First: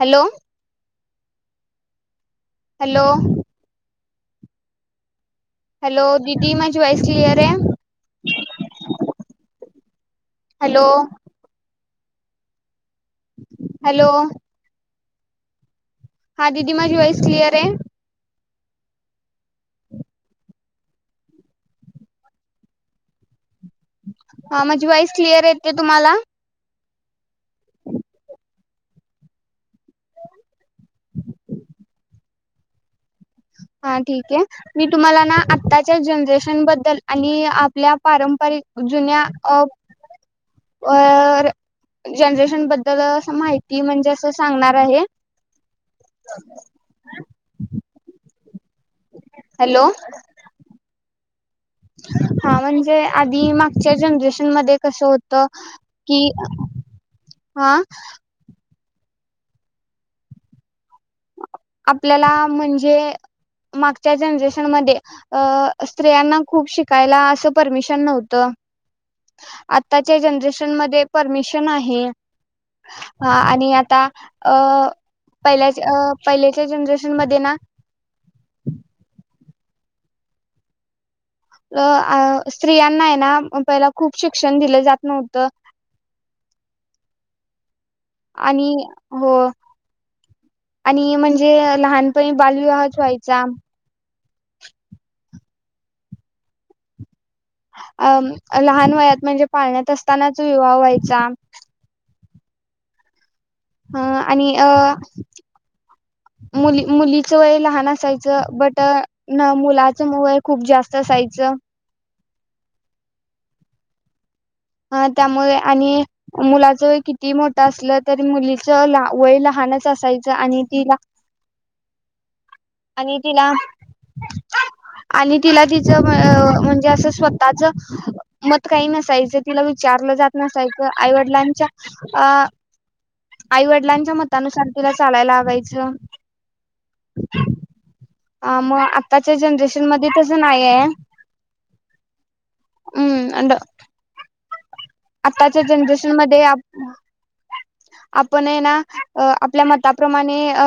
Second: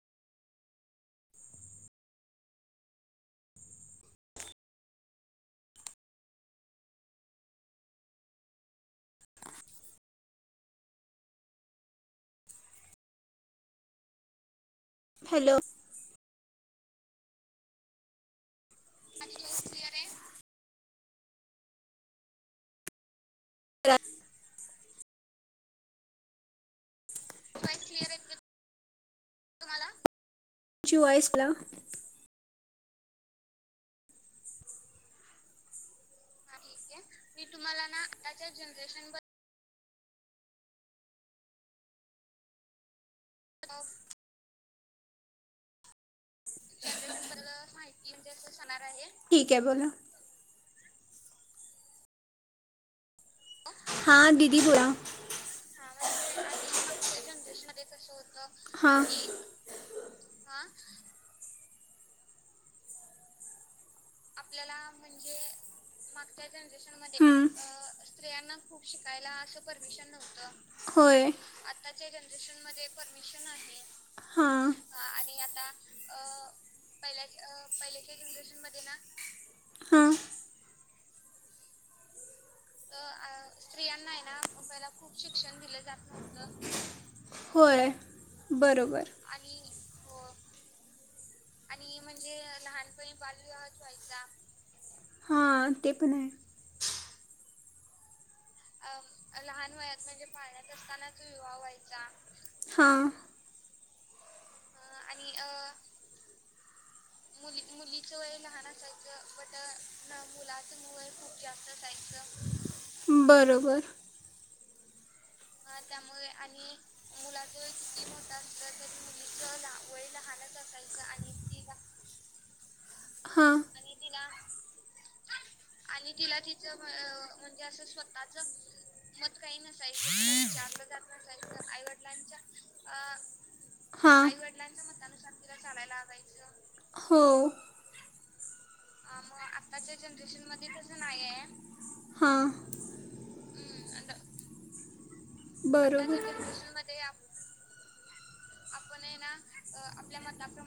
Hello- hello- hello दीदी, माझी voice clear आहे? हॅलो- हॅलो- हॅलो- हा दिदी माझी वॉईस क्लिअर आहे? हां म- वाइस क्लिअर येते तुम्हाला? व्हाईस क्लिअर येत [unintelligible] तुमची वाॉईस [unintelligible] हा ठीक आहे. मी तुम्हाला ना आत्ताच्या जनरेशन बद्दल आणि आपल्या पारंपरिक जुन्या अ अ जनरेशन बद्दल माहिती म्हणजे अस सांगणार आहे. ठीक आहे हॅलो बोला. हा म्हणजे- आधी मागच्या हा जनरेशन दिदी मध्ये बोला कसं होत? कि हा हा. आपल्याला म्हणजे -माग आपल्याला म्हणजे स्त्रियांना मागच्या खूप शिकायला जनरेशनमधे, असं परमिशन हा- नव्हतं. स्त्रीयांना खुप शिकायला असं परमीशन आत्ताच्या नव्हतं. जनरेशन मध्ये होय, परमिशन आहे आत्ताच्या जनरेशन मध्ये परमीशन आणि आहे. आता हा अ आणि आता- पहिल्याच्या आ पहिल्याच्या जनरेशन पहि मध्ये ना पहिल्याच्या जनरेशनमध्ये ना हा. अ आ स्त्रियांना आहे ना पहिला खूप शिक्षण दिलं जात नव्हतं होय. आणि बरोबर हो आणि म्हणजे लहानपणी बालविवाहच व्हायचा. हां ते पण हाय. अम लहान वयात म्हणजे पाळण्यात असतानाच विवाह व्हायचा. हा. ह आणि अ मुली मुलीच वय लहान असायचं, बट मुलाचं वय खूप जास्त असायचं. बरोबर. अ त्यामुळे आणि मुलाच वय किती मोठं असलं तरी मुलीच वय लहानच असायचं. आणि तिला आणि तिला हां आणि तिला तिचं म्हणजे असं स्वतःच मत काही नसायचं विचारलं जात नसायचं, आईवडिलांच्या अ आईवडिलांच्या हां मतानुसार तिला चालायला लावायचं. हो ह मग आत्ताच्या जनरेशन मध्ये तस नाही आहे. हां हम् अड आताच्या जनरेशन बरोबर मध्ये आप आपण हाय ना आपल्या मताप्रमाणे अ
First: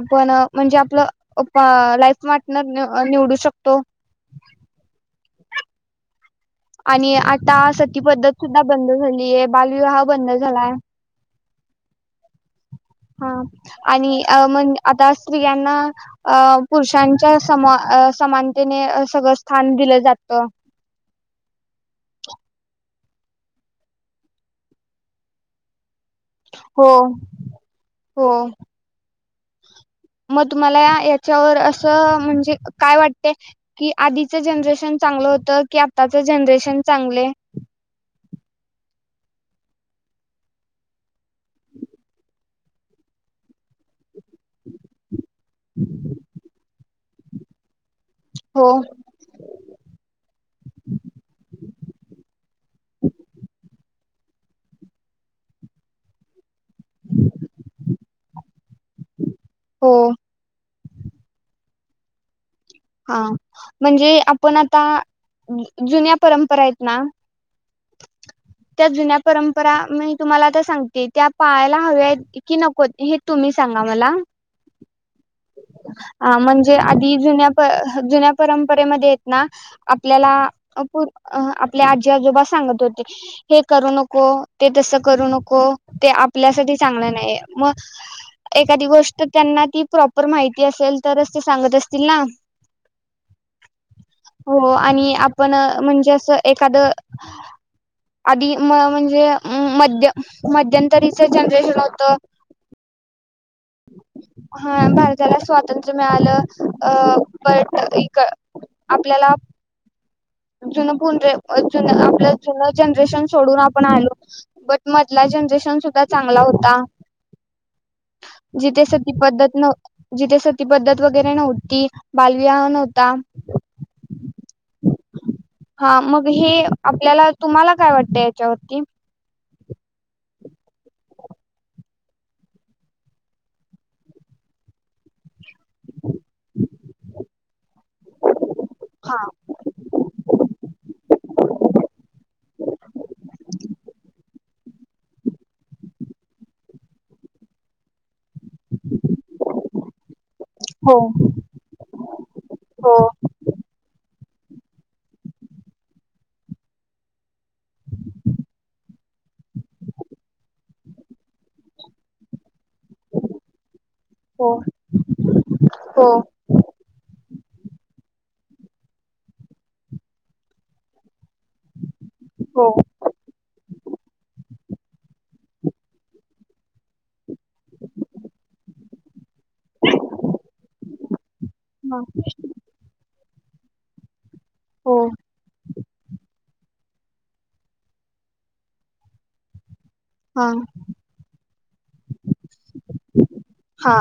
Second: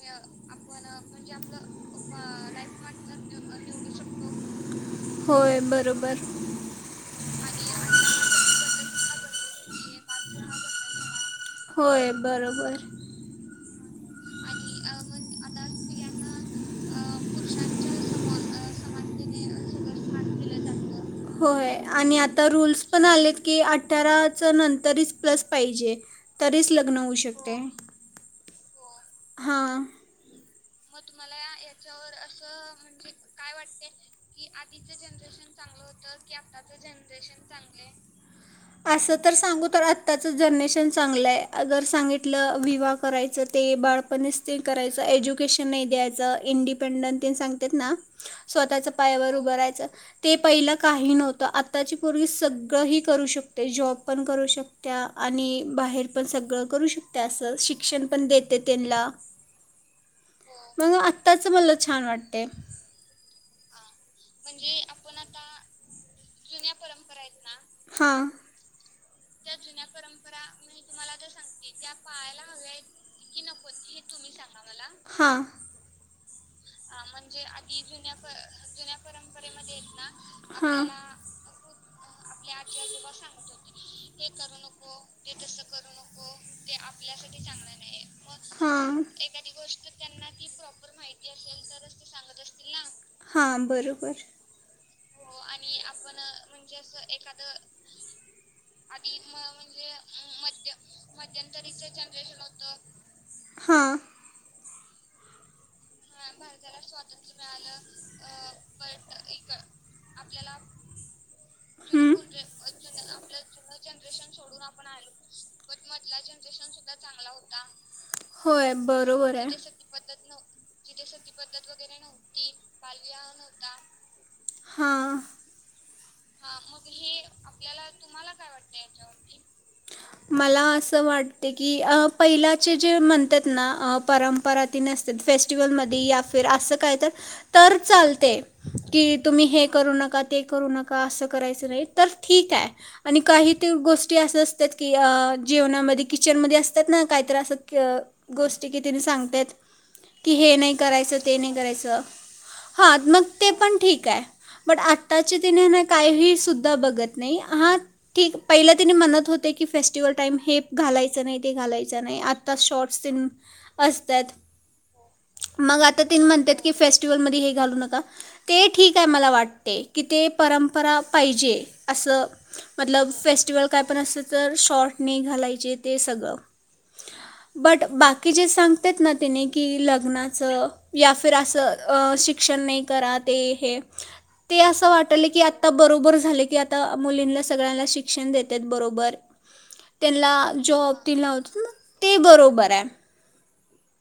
आपण म्हणजे आपलं लाईफ पार्टनर निवडू शकतो. होय बरोबर. आणि आता सती पद्धत सुद्धा बंद झाली. बालविवाह बंद झालाय. होय. बरोबर हा आणि अ म्हण आता स्त्रियांना अ पुरुषांच्या समा समानतेने सगळं स्थान दिलं जात. होय आणि आता रूल्स पण आलेत की अठराच नंतरच प्लस पाहिजे. तरीच हो लग्न होऊ शकते. हो हा. मग तुम्हाला याच्यावर असं म्हणजे काय वाटते, की आधीचं जनरेशन चांगलं होतं, की आत्ताचं जनरेशन चांगलय? असं तर सांगू तर आताच जनरेशन चांगलं आहे. जर सांगितलं विवाह करायचं ते बाळ पण ते करायचं एजू केशन नाहीं द्यायचं. इंडिपें डन सांगतात ना हो स्वतःच्या पायावर उभरायच. ते पहिलं काही नव्हतं आताची पोर्गी सगळं ही करू शकते जॉब पण करू शकत. आणि बाहेर पण सगळं करू शकते अस, शिक्षण पण देते त्यांना हो मग आत्ताच मला छान वाटते. हा म्हणजे आपण आता, जुन्या परंपरा आहेत ना. त्या जुन्या त्या परंपरा जुन्या मी परंपरा तुम्हाला आता म्हण सांगते तुम्हाला त्या आता सांगते पाळायला त्या हव्या आहेत पाळायला की हव्या नको हे आहेत कि तुम्ही नको सांगा हे मला तुम्ही सांगा मला? हा. ह म्हणजे आधी जुन्या जुन्या परंपरेमध्ये आपल्याला हां आपण अ आपले आजी आजोबा सांगत होते हे करू नको ते तसं करू नको ते आपल्यासाठी चांगलं नाही मग एखादी हां गोष्ट त्यांना ती प्रॉपर माहिती असेल तरच ते सांगत असतील ना. हां बरोबर हो आणि आपण म्हणजे असं एखाद. आधी म म्हणजे मध्य मध्यंतरीचं जनरेशन होत. हां हा भारी झालं असत. स्वातंत्र मिळालं अ पण इ आपल्याला..... जुनं जुनं हं. आपलं जुन जनरेशन सोडून आपण आलो बट मधला जनरेशन सुद्धा चांगला होता होय जिथे सती पद्धत जिथे सती पद्धत.... सती वगैरे पद्धत नव्हती वगैरे नव्हती बालविवाह नव्हता बालविवाह नवता हा. हा मग हे आपल्याला तुम्हाला काय वाटतं याच्यावरती? मला असं वाट की पहिलाचे जे म्हणतात ना परंपरा ती नसतेत. फेस्टिवल मध्ये असं काय तर तर चालते की हा तुम्ही हे करू नका ते करू नका. असं करायचं नाही तर ठीक आहे आणि काही ते गोष्टी असं असतात की जेवणामध्ये किचनमध्ये असतात ना काहीत असं.. गोष्ट किती सांगत की हे नाही हो करायचं ते नाही करायचं हो ह मग ते पण ठीक आहे पण आता....... तिने ह काही सुद्धा बघत नाही हा ठीक पहिला तिने म्हणत होते की फेस्टिवल टाइम हे घालायचं नाही ते घालायचं नाही. शॉर्ट तेन असतात हो मग आता हो त्यांनी म्हणतात फेस्टिवल मध्ये हे घालू नका. ते ठीक आहे मला वाटते की ते.. परंपरा पाहिजे असं हो मतलब फेस्टिवल काय पण असलं तर.. शॉट नाही घालायचे ते सगळं. बट बाकी जे सांग.. सांगतात ना त्यांनी. की लग्नाचं या फिर हा असं शिक्षण नाही करात. ते हे. ते असं हो वाटतं. आता बरोबर झालं की आता मुलींना सगळ्यांना शिक्षण देत बरोबर. त्यांना हा जॉब दिला होता मग ते बरोबर आहे. हा.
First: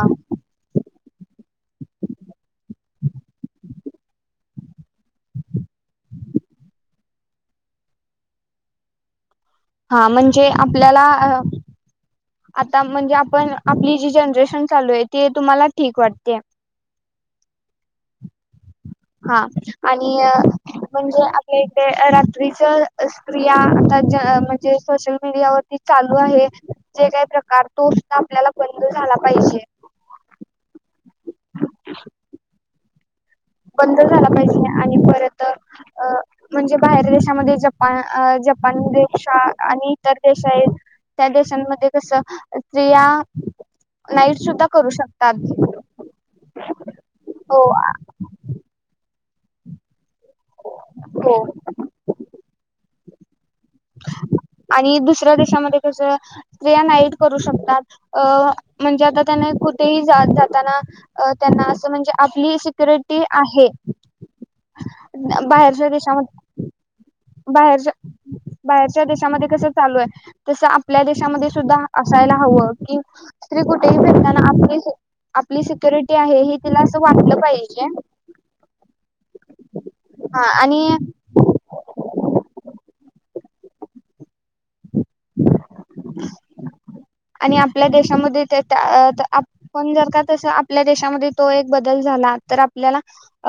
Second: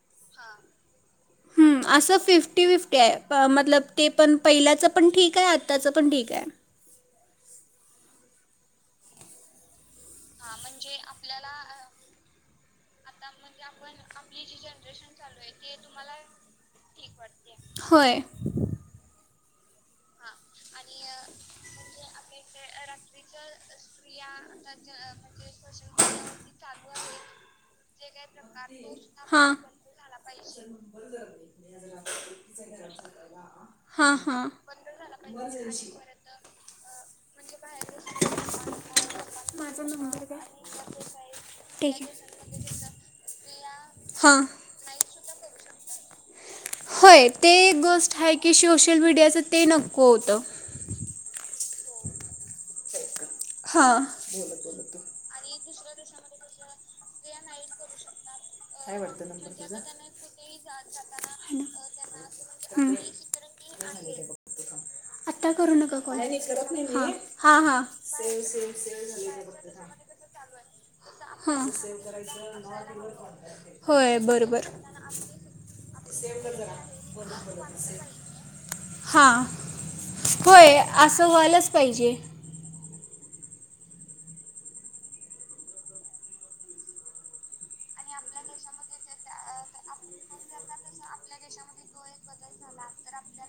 हम असं फिफ्टी फिफ्टी आहे मतलब ते पण पहिल्याच पण ठीक आहे आत्ताच पण ठीक आहे. हा म्हणजे आपल्याला... आता म्हणजे आपण आपली जी जनरेशन चालू आहे ते तुम्हाला ठीक वाटत्या. होय. हा आणि म्हणजे आपल्या इकडे रात्रीच स्क्रिया आता म्हणजे सोशल मीडियावररती चालू आहे जे काही प्रकार तो आपल्याला बंद झाला पाहिजे. बंद हां झाला हां पाहिजे आणि परत अ म्हणजे बाहेर दे शामद्ये जपान जपान देश माझा आणि इतर नंबर द्या. देश आहे त्या देशांमध्ये ठीक कस आहे स्त्रिया नाईट हां सुद्धा करू शकतात. होय ते हो एक गोष्ट हाय. कि शोशल मीडियाचं ते नको होतं. होय. हा. हा आणि दुसऱ्या देशामध्ये कसं स्त्रिया नाईट करू शकतात अ म्हणजे आता त्यांना कुठेही जात जाताना अ त्यांना असं म्हणजे आपली सिक्युरिटी आहे आता करू बाहेरच्या नका कॉल देशामध्ये हा. हां हां. बाहेरच्या बाहेरच्या देशामध्ये कस चालू आहे तस आपल्या देशामध्ये सुद्धा हां असायला हवं कि स्त्री कुठेही होय भेटताना बरोबर आपली आपली सिक्युरिटी आहे हे तिला अस वाटलं पाहिजे. हां हा होय आणि असं व्हायलाचं पाहिजे. [inaudible] आणि आपल्या देशामध्ये जर का तस आपल्या देशामध्ये तो एक बदल झाला तर. ल्याला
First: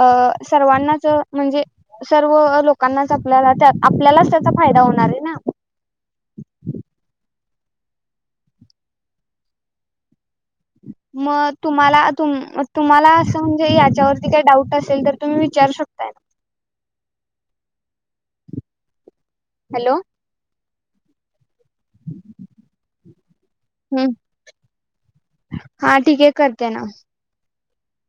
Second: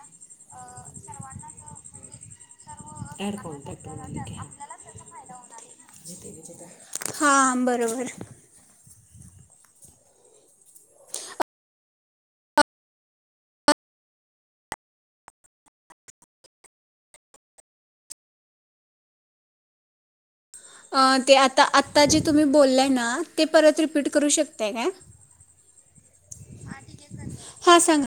अ सर्वांनाच म्हणजे सर्व लोकांनाच आपल्याला आपल्यालाच त्याचां फायदा होणार आहे ना. हां बरोबर. मग तुम्हाला तुम्हाला असं म्हणजे याच्यावरती काही डाऊट असेल तर तुम्ही विचारू शकताय. हॅलो अ ते आ ता आता जे तुम्ही बोललाय ना ते परत हम्म रिपीट करू शकताय का. हा ठीक आहे करते ना हा सांगा.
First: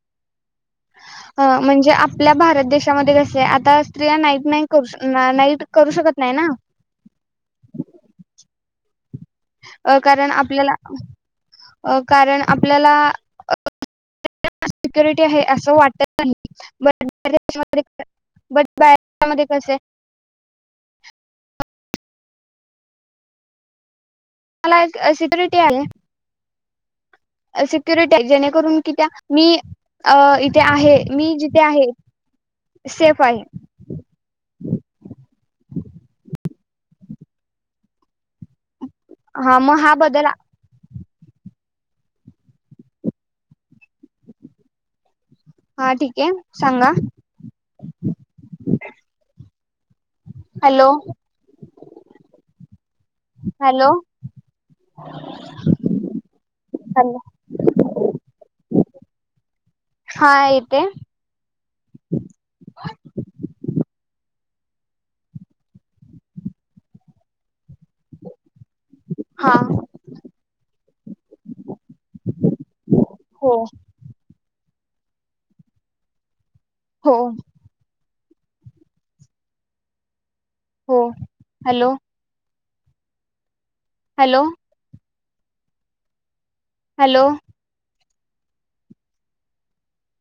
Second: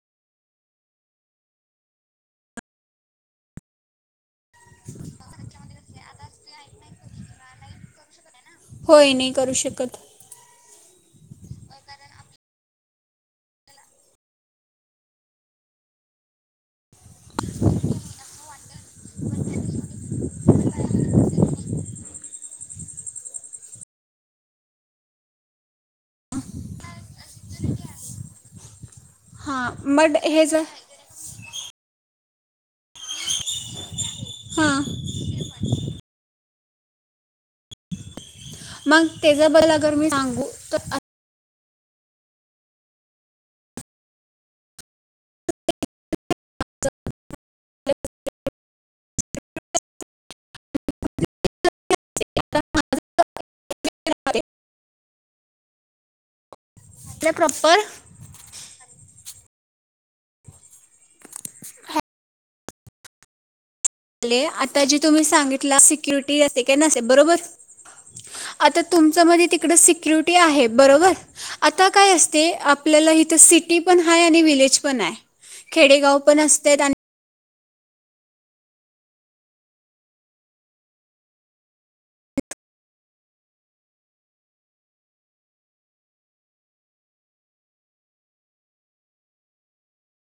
अ म्हणजे आपल्या भारत देशामध्ये कसे आता स्त्रिया नाट ना करू नाईट करू शकत नाही ना. होय नाही. करू अ शकत कारण आपल्याला अ कारण आपल्याला सिक्युरिटी आहे असं वाटत नाही बश ब बशामध्ये कस आहे. मला एक सिक्युरिटी आहे. सिक्युरिटी जेणेकरून कि त्या मी हां अ मग हे इथे जर आहे, मी जिथे आहे. सेफ आहे. हां मग हा त्याचाबल मग अर हा मी बदल सांगू तर हा ठीक आहे सांगा. ह [inaudible] हॅलो [inaudible] हॅलो आपल्या प्रॉपर हॅलो. हा येत. ले आता जी तुम्ही सांगितला सिक्युरिटी असे का नसे बरोबर. आता तुमच्या मजे हा तिकड सिक्युरटी आहे बरोबर आता काय असते. आपल्याला इथ हो सिटी पण आहे आणि विलेज पण आय खेडेगाव पण अस हो हो hello hello. Hello.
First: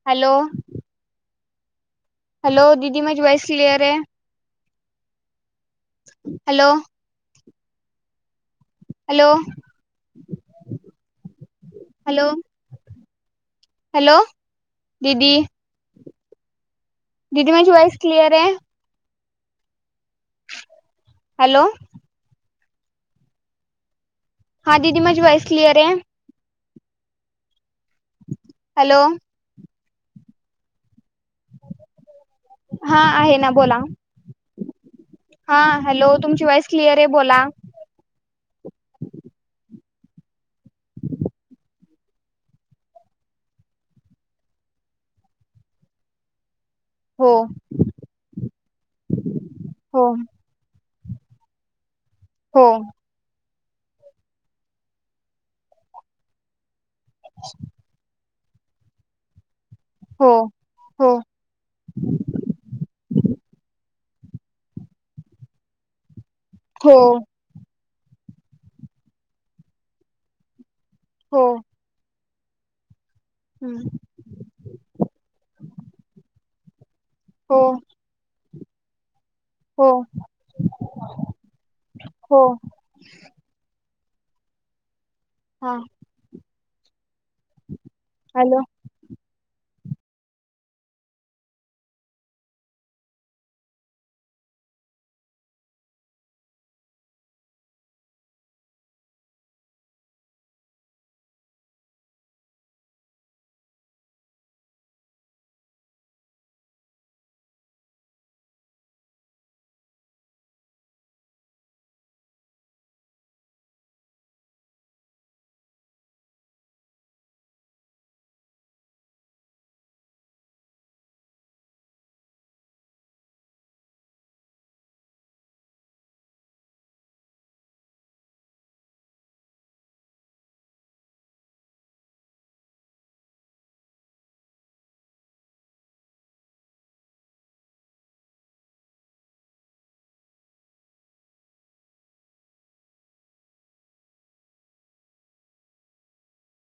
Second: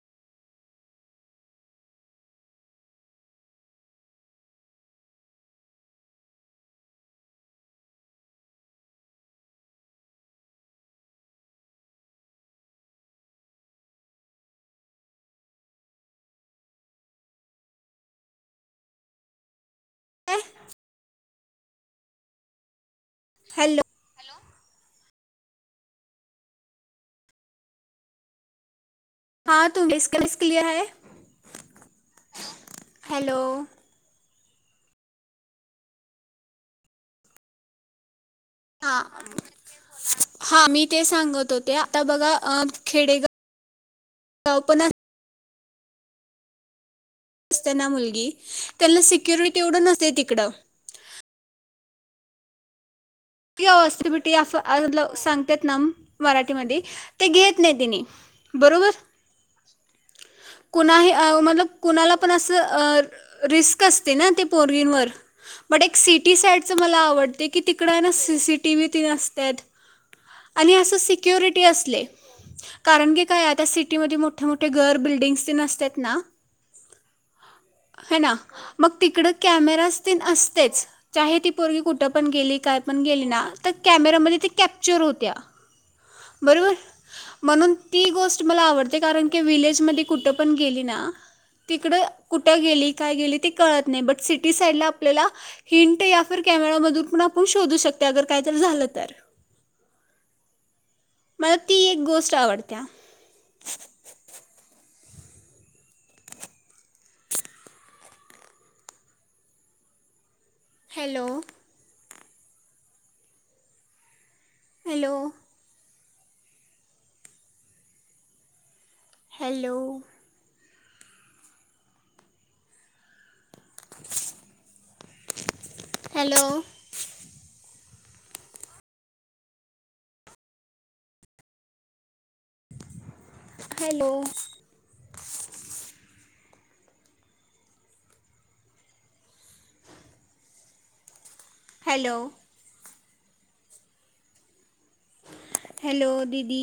Hello. Hello दीदी माजी व्हॉइस क्लियर आहे. हॅलो. हॅलो हॅलो हॅलो दीदी. दिदी माझी वॉइस क्लियर आहे. हॅलो. हॅलो. हा दीदी माजी वाॅयस क्लिअरे. हॅलो. [unintelligible] हा आहे हॅलो ना, बोला. हा हॅलो तुमची वॉइस क्लिअर आहे, बोला. हा हा मी ते सांगत होते. आता बघा खेडेगाव पण हो असते ना मुलगी त्याना सिक्युरिटी एवढं हो नसते तिकडं. हो. की स्टिबिटी सांगते ना. मराठीमध्ये ते घेत नाही तेनी. बरोबर. हो कुणाही हो अ म कुणाला पण असं अ रिस्क असते ना, ते पोंरीनवर बट एक सीट टी साईड चं हो मला आवडते कि इकड ना सीसिटीवी त्येन असतात. आणि अस त हो सिक्युिरिटी असले- कारण की- काय आता हम्म, सिटीमध्ये मोठे मोठे घर बिल्डिंग्स तेन सतात ना? हो है ना. मग तिकडं हो कॅमेरास तेन असतेच चाहे ती पर्गी कुठ पण हो गेली का गेली ना. कॅमेरामध्ये ते कॅप्चर हो त्या हा -बरोबर. म्हणून ती गोष्ट हॅलो मला आवडते. कारण की व्हि लेजमध्ये कुटपण गेली ना, तीकडे कुठं गेली काय गेलीते कळत नाही बँक सीटी साईडला आपल्याला हींट या फीर क्यामेरा मधुण पण आपने पुश शोधू शकतंय अगर काय तर झाल तर, मला ती एक गोष्ट आवडते. Hello. Hello. Hello. Hello. Hello. Hello. Hello दिदी-